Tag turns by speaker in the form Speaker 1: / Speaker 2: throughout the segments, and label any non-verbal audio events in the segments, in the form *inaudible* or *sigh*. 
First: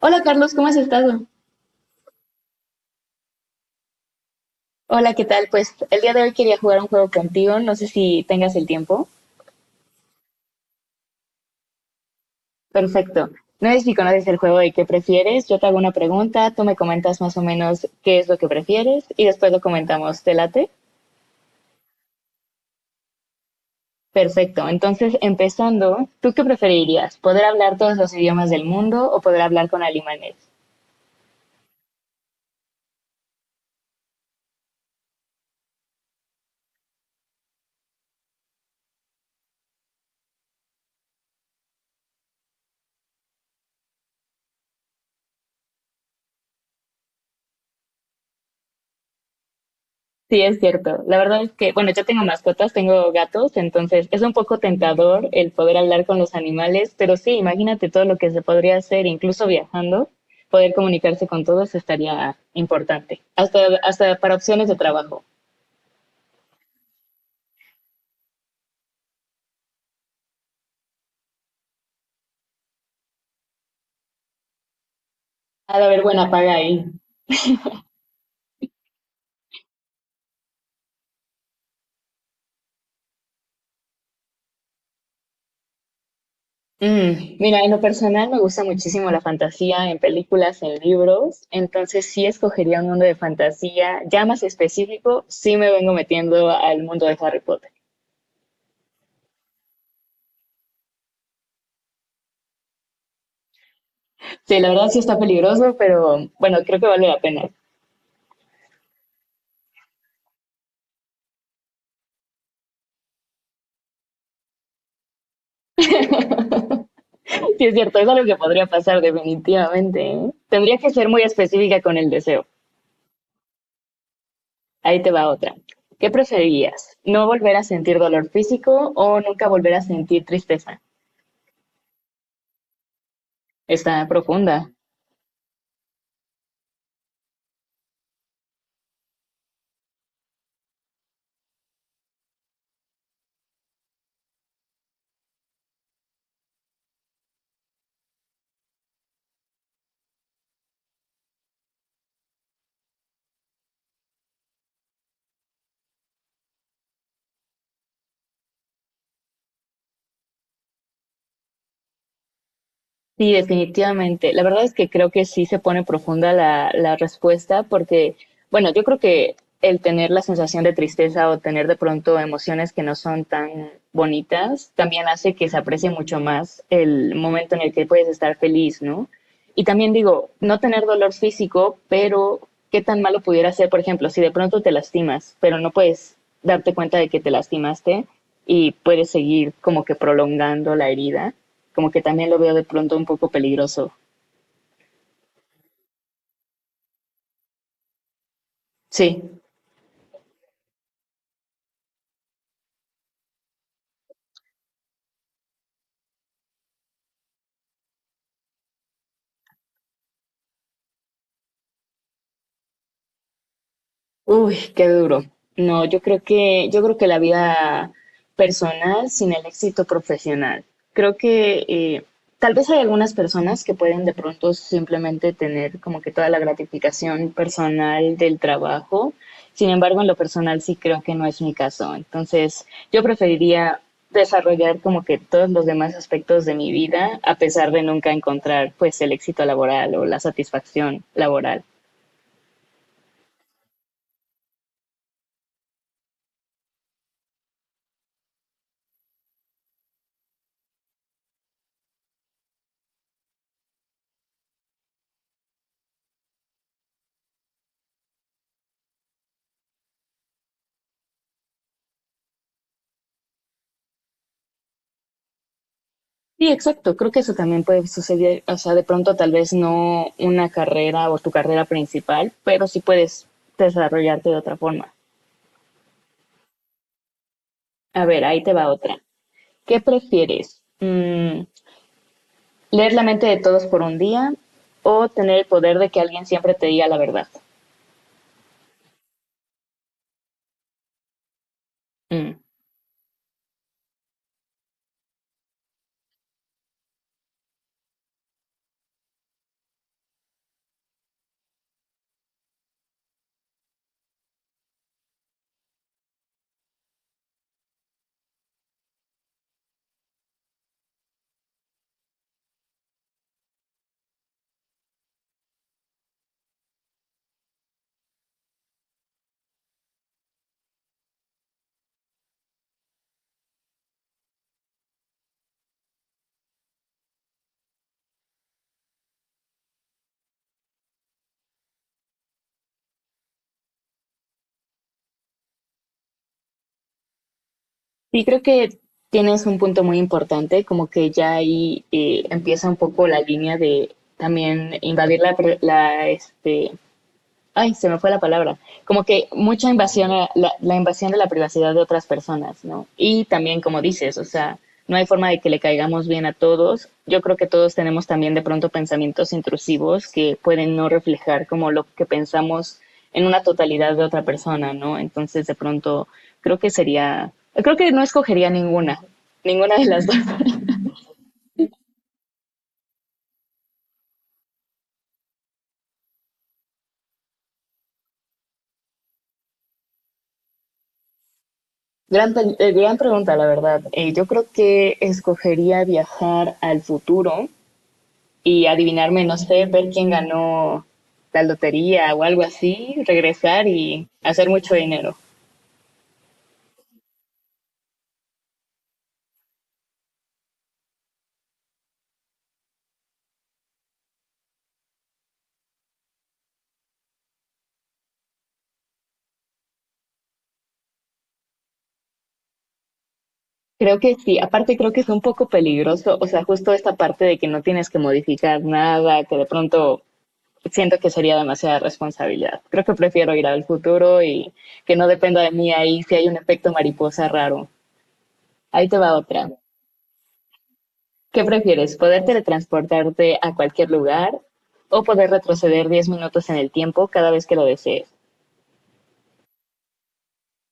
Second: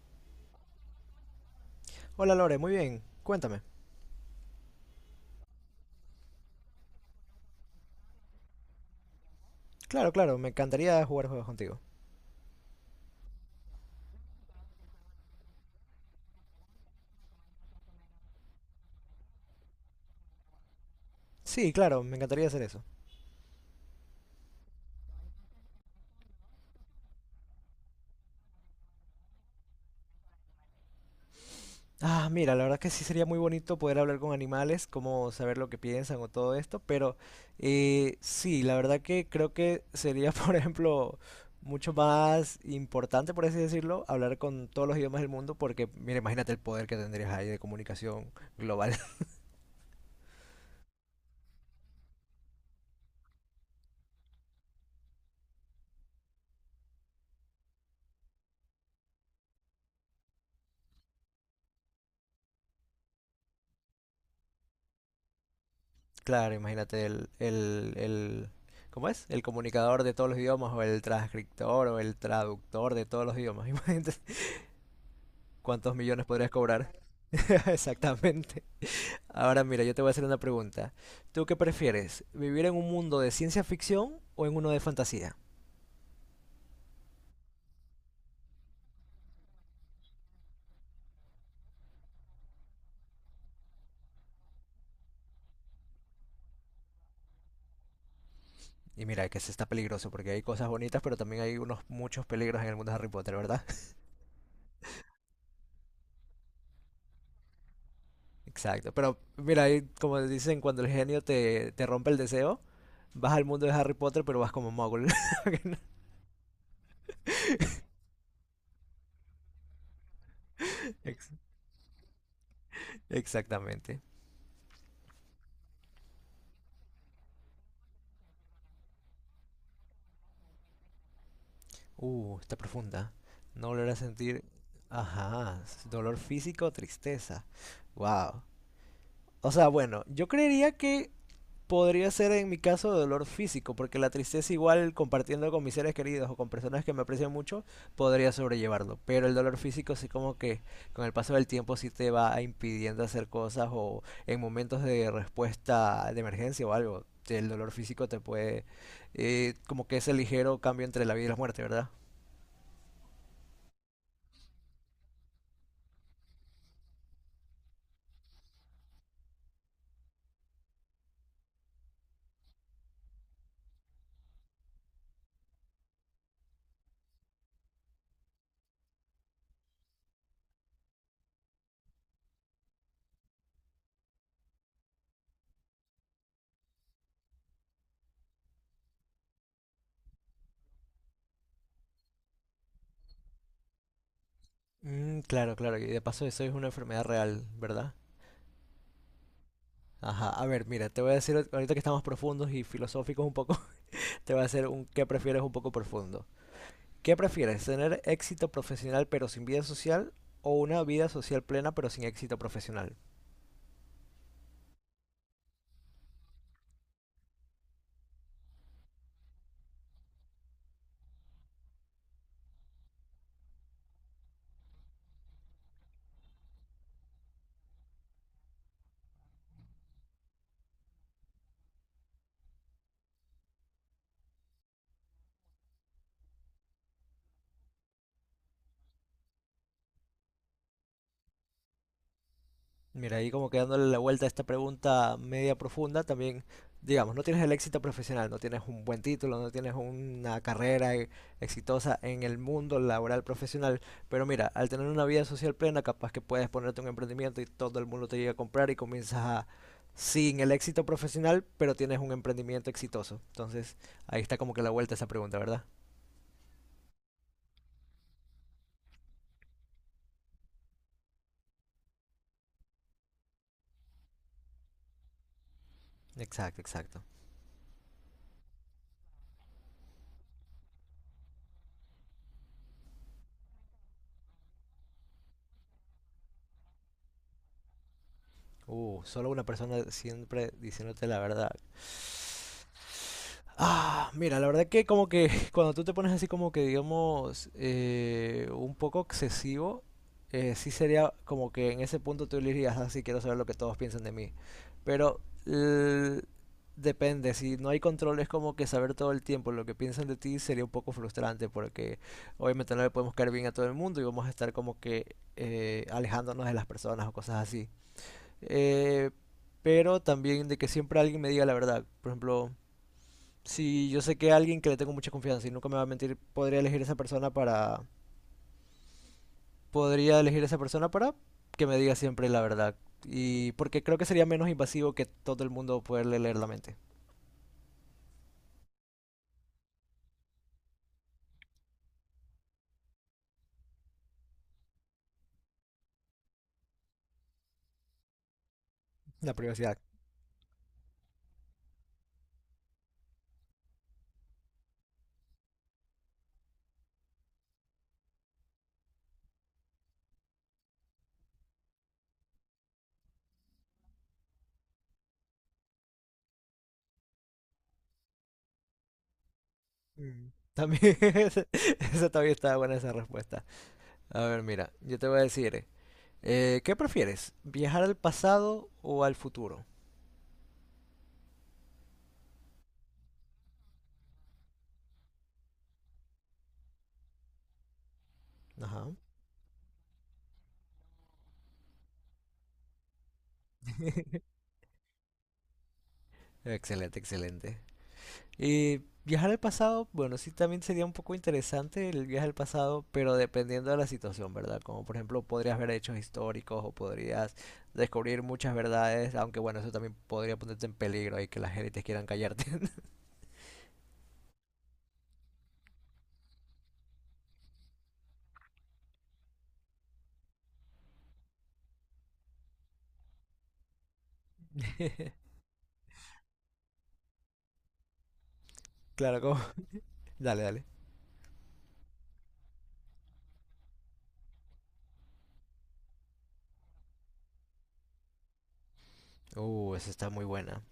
Speaker 1: Hola Carlos, ¿cómo has estado?
Speaker 2: Hola Lore, muy bien. Cuéntame.
Speaker 1: Hola, ¿qué tal? Pues el día de hoy quería jugar un juego contigo, no sé si tengas el tiempo.
Speaker 2: Claro, me encantaría jugar juegos contigo.
Speaker 1: Perfecto. No sé si conoces el juego de qué prefieres, yo te hago una pregunta, tú me comentas más o menos qué es lo que prefieres y después lo comentamos, ¿te late?
Speaker 2: Sí, claro, me encantaría hacer eso.
Speaker 1: Perfecto, entonces empezando, ¿tú qué preferirías? ¿Poder hablar todos los idiomas del mundo o poder hablar con alemanes?
Speaker 2: Ah, mira, la verdad que sí sería muy bonito poder hablar con animales, como saber lo que piensan o todo esto, pero sí, la verdad que creo que sería, *laughs* por ejemplo, mucho más importante, por así decirlo, hablar con todos los idiomas del mundo, porque, mira, imagínate el poder que tendrías ahí de comunicación global.
Speaker 1: Sí, es cierto. La verdad es que, bueno, yo tengo mascotas, tengo gatos, entonces es un poco tentador el poder hablar con los animales, pero sí, imagínate todo lo que se podría hacer, incluso viajando, poder comunicarse con todos estaría importante, hasta para opciones de trabajo.
Speaker 2: Claro, imagínate el ¿cómo es? El comunicador de todos los idiomas o el transcriptor o el traductor de todos los idiomas. *laughs* Imagínate
Speaker 1: Ha de
Speaker 2: cuántos
Speaker 1: haber
Speaker 2: millones
Speaker 1: buena
Speaker 2: podrías
Speaker 1: paga ahí.
Speaker 2: cobrar. *laughs* Exactamente. Ahora mira, yo te voy a hacer una pregunta. ¿Tú qué prefieres? ¿Vivir en un mundo de ciencia ficción o en uno de fantasía?
Speaker 1: Mira, en lo personal me gusta muchísimo la fantasía en películas, en libros, entonces sí escogería un mundo de fantasía, ya más específico, sí me vengo metiendo al mundo de Harry Potter.
Speaker 2: Y mira, que se está peligroso porque hay cosas bonitas, pero también hay unos muchos peligros en el mundo de Harry Potter, ¿verdad?
Speaker 1: Sí, la verdad sí está peligroso, pero bueno, creo que vale la pena.
Speaker 2: Exacto, pero mira, ahí, como dicen, cuando el genio te rompe el deseo, vas al mundo de Harry Potter, pero vas como muggle. *laughs*
Speaker 1: Sí, es cierto, es algo que podría pasar definitivamente. ¿Eh? Tendría que ser muy
Speaker 2: Ex-
Speaker 1: específica con el deseo.
Speaker 2: Exactamente.
Speaker 1: Ahí te va otra. ¿Qué preferirías? ¿No volver a sentir dolor físico o nunca volver a sentir tristeza?
Speaker 2: Está profunda. No volver a
Speaker 1: Está
Speaker 2: sentir,
Speaker 1: profunda.
Speaker 2: ajá, dolor físico o tristeza. Wow. O sea, bueno, yo creería que podría ser en mi caso dolor físico, porque la tristeza igual compartiendo con mis seres queridos o con personas que me aprecian mucho, podría sobrellevarlo. Pero el dolor físico sí como que con el paso del tiempo sí te va impidiendo hacer cosas o en momentos de respuesta de emergencia o algo. El dolor físico te puede... como que ese ligero cambio entre la vida y la muerte, ¿verdad?
Speaker 1: Sí, definitivamente. La verdad es que creo que sí se pone profunda la respuesta porque, bueno, yo creo que el tener la sensación de tristeza o tener de pronto emociones que no son tan bonitas también hace que se aprecie mucho más el momento en el que puedes estar feliz, ¿no? Y también digo, no tener dolor físico, pero qué tan malo pudiera ser, por ejemplo, si de pronto te lastimas, pero no puedes darte cuenta de que te lastimaste y puedes seguir como que prolongando la herida como que también lo veo de pronto un poco peligroso.
Speaker 2: Mm, claro. Y de paso eso es una enfermedad real, ¿verdad?
Speaker 1: Sí.
Speaker 2: Ajá. A ver, mira, te voy a decir ahorita que estamos profundos y filosóficos un poco, *laughs* te voy a hacer un qué prefieres un poco profundo. ¿Qué prefieres? ¿Tener éxito profesional pero sin vida social o una vida social plena pero sin éxito profesional?
Speaker 1: Uy, qué duro. No, yo creo que la vida personal sin el éxito profesional. Creo que tal vez hay algunas personas que pueden de pronto simplemente tener como que toda la gratificación personal del trabajo. Sin embargo, en lo personal sí creo que no es mi caso. Entonces, yo preferiría desarrollar como que todos los demás aspectos de mi vida a pesar de nunca encontrar pues el éxito laboral o la satisfacción laboral.
Speaker 2: Mira, ahí como que dándole la vuelta a esta pregunta media profunda, también, digamos, no tienes el éxito profesional, no tienes un buen título, no tienes una carrera exitosa en el mundo laboral profesional, pero mira, al tener una vida social plena, capaz que puedes ponerte un emprendimiento y todo el mundo te llega a comprar y comienzas a, sin el éxito profesional, pero tienes un emprendimiento exitoso. Entonces, ahí está como que la vuelta a esa pregunta, ¿verdad?
Speaker 1: Sí, exacto. Creo que eso también puede suceder. O sea, de pronto tal vez no una carrera o tu carrera principal, pero sí puedes desarrollarte de otra forma.
Speaker 2: Exacto.
Speaker 1: A ver, ahí te va otra. ¿Qué prefieres? Mm, ¿leer la mente de todos por un día o tener el poder de que alguien siempre te diga la verdad?
Speaker 2: Solo una persona siempre diciéndote la verdad.
Speaker 1: Mm.
Speaker 2: Ah, mira, la verdad que como que *laughs* cuando tú te pones así como que digamos un poco excesivo, sí sería como que en ese punto tú le dirías, así quiero saber lo que todos piensan de mí. Pero l- depende, si no hay control es como que saber todo el tiempo lo que piensan de ti sería un poco frustrante porque obviamente no le podemos caer bien a todo el mundo y vamos a estar como que alejándonos de las personas o cosas así eh, pero también de que siempre alguien me diga la verdad. Por ejemplo, si yo sé que alguien que le tengo mucha confianza y nunca me va a mentir, podría elegir esa persona para que me diga siempre la verdad. Y porque creo que sería menos invasivo que todo el mundo poderle leer la mente.
Speaker 1: Sí, creo que tienes un punto muy importante, como que ya ahí empieza un poco la línea de también invadir la, este, ay, se me fue la palabra, como que
Speaker 2: La
Speaker 1: mucha
Speaker 2: privacidad.
Speaker 1: invasión, a la invasión de la privacidad de otras personas, ¿no? Y también, como dices, o sea, no hay forma de que le caigamos bien a todos. Yo creo que todos tenemos también de pronto pensamientos intrusivos que pueden no reflejar como lo que pensamos en una totalidad de otra persona, ¿no? Entonces, de pronto, creo que sería, creo que no escogería ninguna, ninguna de las dos.
Speaker 2: Mm.
Speaker 1: *laughs*
Speaker 2: También, *laughs* esa también está buena esa respuesta. A ver, mira, yo te voy a decir, ¿qué prefieres? ¿Viajar al pasado o al futuro?
Speaker 1: Gran, gran pregunta, la verdad. Yo creo que escogería viajar al futuro y
Speaker 2: Ajá.
Speaker 1: adivinarme, no sé, ver quién ganó la lotería o algo así, regresar y
Speaker 2: *laughs*
Speaker 1: hacer mucho dinero.
Speaker 2: Excelente. Y viajar al pasado, bueno, sí también sería un poco interesante el viaje al pasado, pero dependiendo de la situación, ¿verdad? Como por ejemplo podrías ver hechos históricos o podrías descubrir muchas verdades, aunque bueno, eso también podría ponerte en peligro y que las élites quieran callarte.
Speaker 1: Creo que sí, aparte creo que es un poco peligroso, o sea, justo esta parte de que no tienes que modificar nada, que de pronto siento que sería demasiada responsabilidad. Creo que prefiero ir al futuro y que no
Speaker 2: *laughs*
Speaker 1: dependa de mí ahí si hay un efecto mariposa raro. Ahí te va
Speaker 2: Claro, como...
Speaker 1: otra.
Speaker 2: Dale.
Speaker 1: ¿Qué prefieres? ¿Poder teletransportarte a cualquier lugar o poder retroceder 10 minutos en el tiempo cada vez que lo desees?
Speaker 2: Esa está muy buena.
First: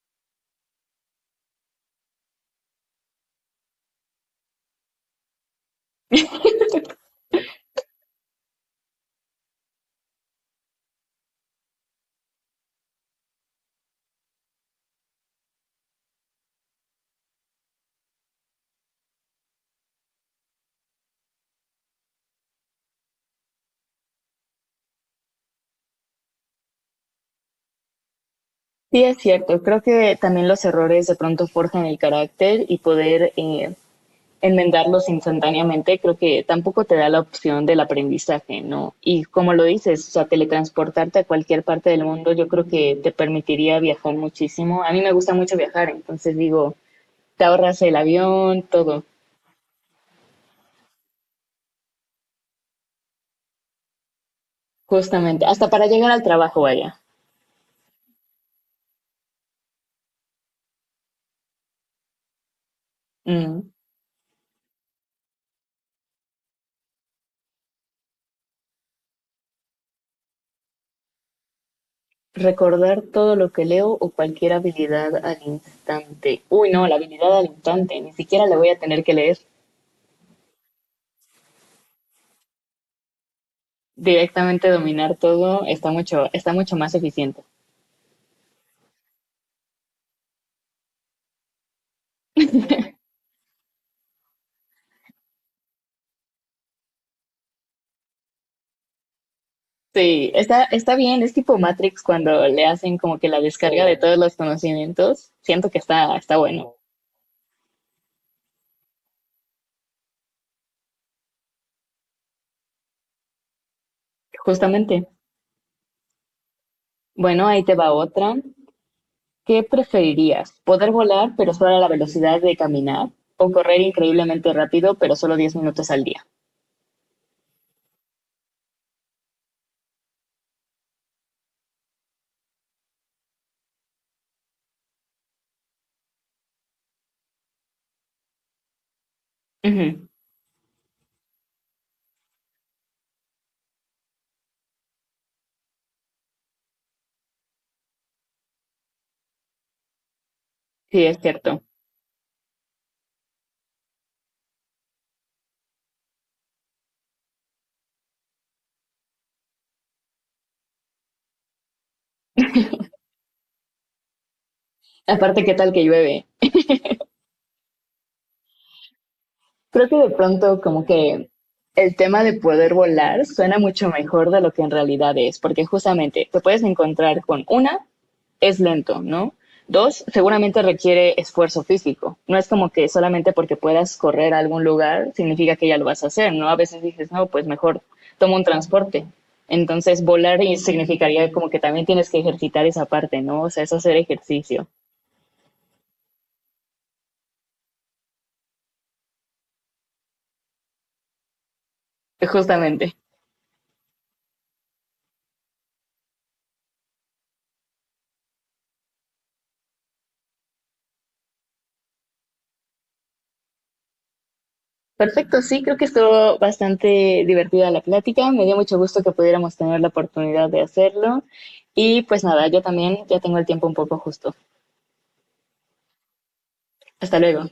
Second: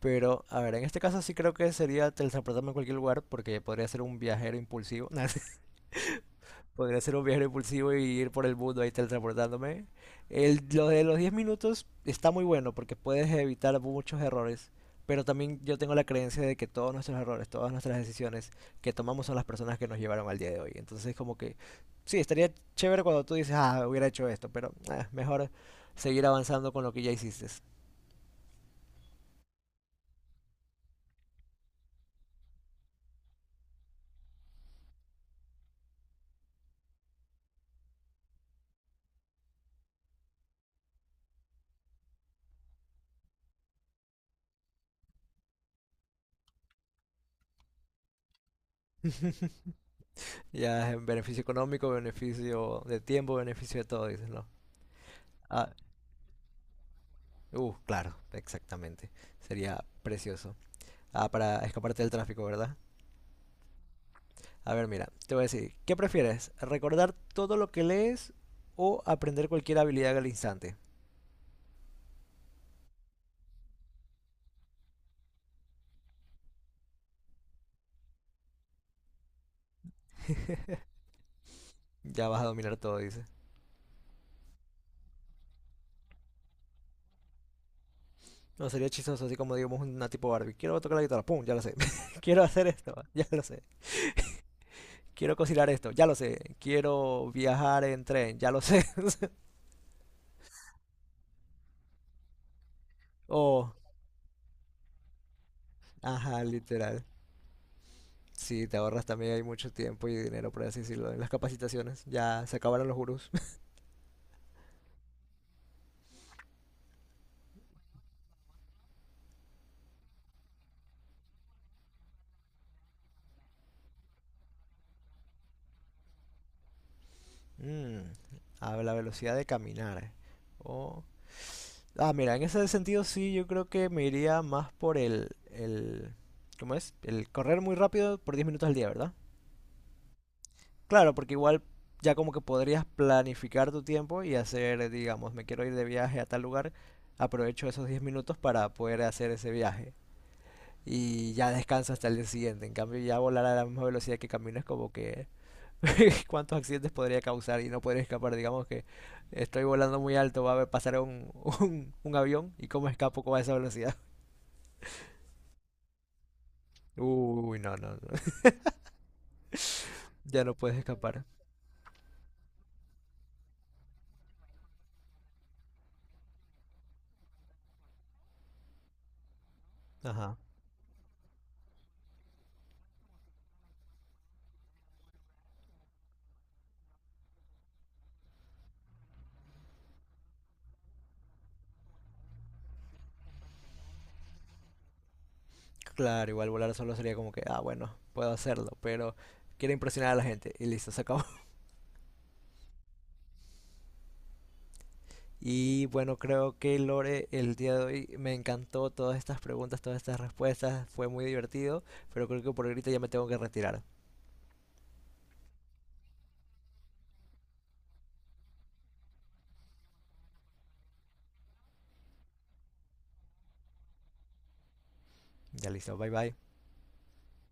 Speaker 2: Pero, a ver, en este caso sí creo que sería teletransportarme a cualquier lugar porque podría ser un viajero impulsivo. *laughs* Podría ser un viaje impulsivo y ir por el mundo ahí teletransportándome. Lo de los 10 minutos está muy bueno porque puedes evitar muchos errores. Pero también yo tengo la creencia de que todos nuestros errores, todas nuestras decisiones que tomamos son las personas que nos llevaron al día de hoy. Entonces como que sí, estaría chévere cuando tú dices, ah, hubiera hecho esto, pero ah, mejor seguir avanzando con lo que ya hiciste.
Speaker 1: Sí, es cierto. Creo que también los errores de pronto forjan el carácter y poder enmendarlos instantáneamente, creo que tampoco te da la opción del aprendizaje, ¿no? Y como lo dices, o sea, teletransportarte a cualquier parte del mundo, yo creo que te permitiría viajar muchísimo. A mí me gusta mucho viajar, entonces digo, te ahorras el avión, todo,
Speaker 2: *laughs* Ya es beneficio económico, beneficio de tiempo, beneficio de todo, dices, ¿no?
Speaker 1: justamente,
Speaker 2: Ah,
Speaker 1: hasta para llegar al trabajo, vaya.
Speaker 2: claro, exactamente. Sería precioso. Ah, para escaparte del tráfico, ¿verdad?
Speaker 1: Mm.
Speaker 2: A ver, mira, te voy a decir, ¿qué prefieres? ¿Recordar todo lo que lees o aprender cualquier habilidad al instante?
Speaker 1: Recordar todo lo que leo o cualquier habilidad al instante. Uy, no, la habilidad al instante, ni siquiera la voy a tener que leer.
Speaker 2: Ya vas a dominar todo, dice.
Speaker 1: Directamente dominar todo está mucho más eficiente.
Speaker 2: No, sería chistoso, así como digamos una tipo Barbie. Quiero tocar la guitarra, pum, ya lo sé. *laughs* Quiero hacer esto, ya lo sé. Quiero cocinar esto, ya lo sé. Quiero viajar en tren, ya lo sé. *laughs*
Speaker 1: Sí, está bien, es tipo Matrix cuando le hacen como que la
Speaker 2: O,
Speaker 1: descarga de todos los conocimientos. Siento que está
Speaker 2: ajá,
Speaker 1: bueno,
Speaker 2: literal. Sí, te ahorras también hay mucho tiempo y dinero, por así decirlo, en las capacitaciones. Ya se acabaron los gurús.
Speaker 1: justamente. Bueno, ahí te va otra. ¿Qué preferirías? ¿Poder volar pero solo a la velocidad de caminar? ¿O correr increíblemente rápido pero solo 10 minutos al día?
Speaker 2: Mm, a la velocidad de caminar. O... Ah, mira, en ese sentido sí, yo creo que me iría más por el... ¿Cómo es? El correr muy rápido por 10 minutos al día, ¿verdad?
Speaker 1: Ujú.
Speaker 2: Claro, porque igual ya como que podrías planificar tu tiempo y hacer, digamos, me quiero ir de viaje a tal lugar, aprovecho esos 10 minutos para poder hacer ese viaje.
Speaker 1: Sí, es
Speaker 2: Y ya
Speaker 1: cierto.
Speaker 2: descanso hasta el día siguiente. En cambio, ya volar a la misma velocidad que camino es como que *laughs* cuántos accidentes podría causar y no podría escapar. Digamos que estoy volando muy alto, va a pasar *laughs* un avión y cómo escapo con esa velocidad.
Speaker 1: Aparte, ¿qué tal que llueve?
Speaker 2: *laughs* Uy, no, no, no. *laughs*
Speaker 1: Creo que de
Speaker 2: Ya no
Speaker 1: pronto
Speaker 2: puedes
Speaker 1: como
Speaker 2: escapar.
Speaker 1: que el tema de poder volar suena mucho mejor de lo que en realidad es, porque justamente te puedes encontrar con una, es lento, ¿no? Dos,
Speaker 2: Ajá.
Speaker 1: seguramente requiere esfuerzo físico. No es como que solamente porque puedas correr a algún lugar significa que ya lo vas a hacer, ¿no? A veces dices, no, pues mejor tomo un transporte. Entonces, volar significaría como que también tienes que ejercitar esa parte, ¿no? O sea, es hacer ejercicio,
Speaker 2: Claro, igual volar solo sería como que, ah, bueno, puedo hacerlo, pero quiero impresionar a la gente y listo, se acabó. *laughs*
Speaker 1: justamente.
Speaker 2: Y bueno, creo que Lore, el día de hoy me encantó todas estas preguntas, todas estas respuestas, fue muy divertido, pero creo que por ahorita ya me tengo que retirar.
Speaker 1: Perfecto, sí, creo que estuvo bastante divertida la plática. Me dio mucho gusto que pudiéramos tener la oportunidad de hacerlo. Y pues nada, yo también ya tengo el tiempo un poco justo.
Speaker 2: Ya listo, bye bye.
Speaker 1: Hasta luego.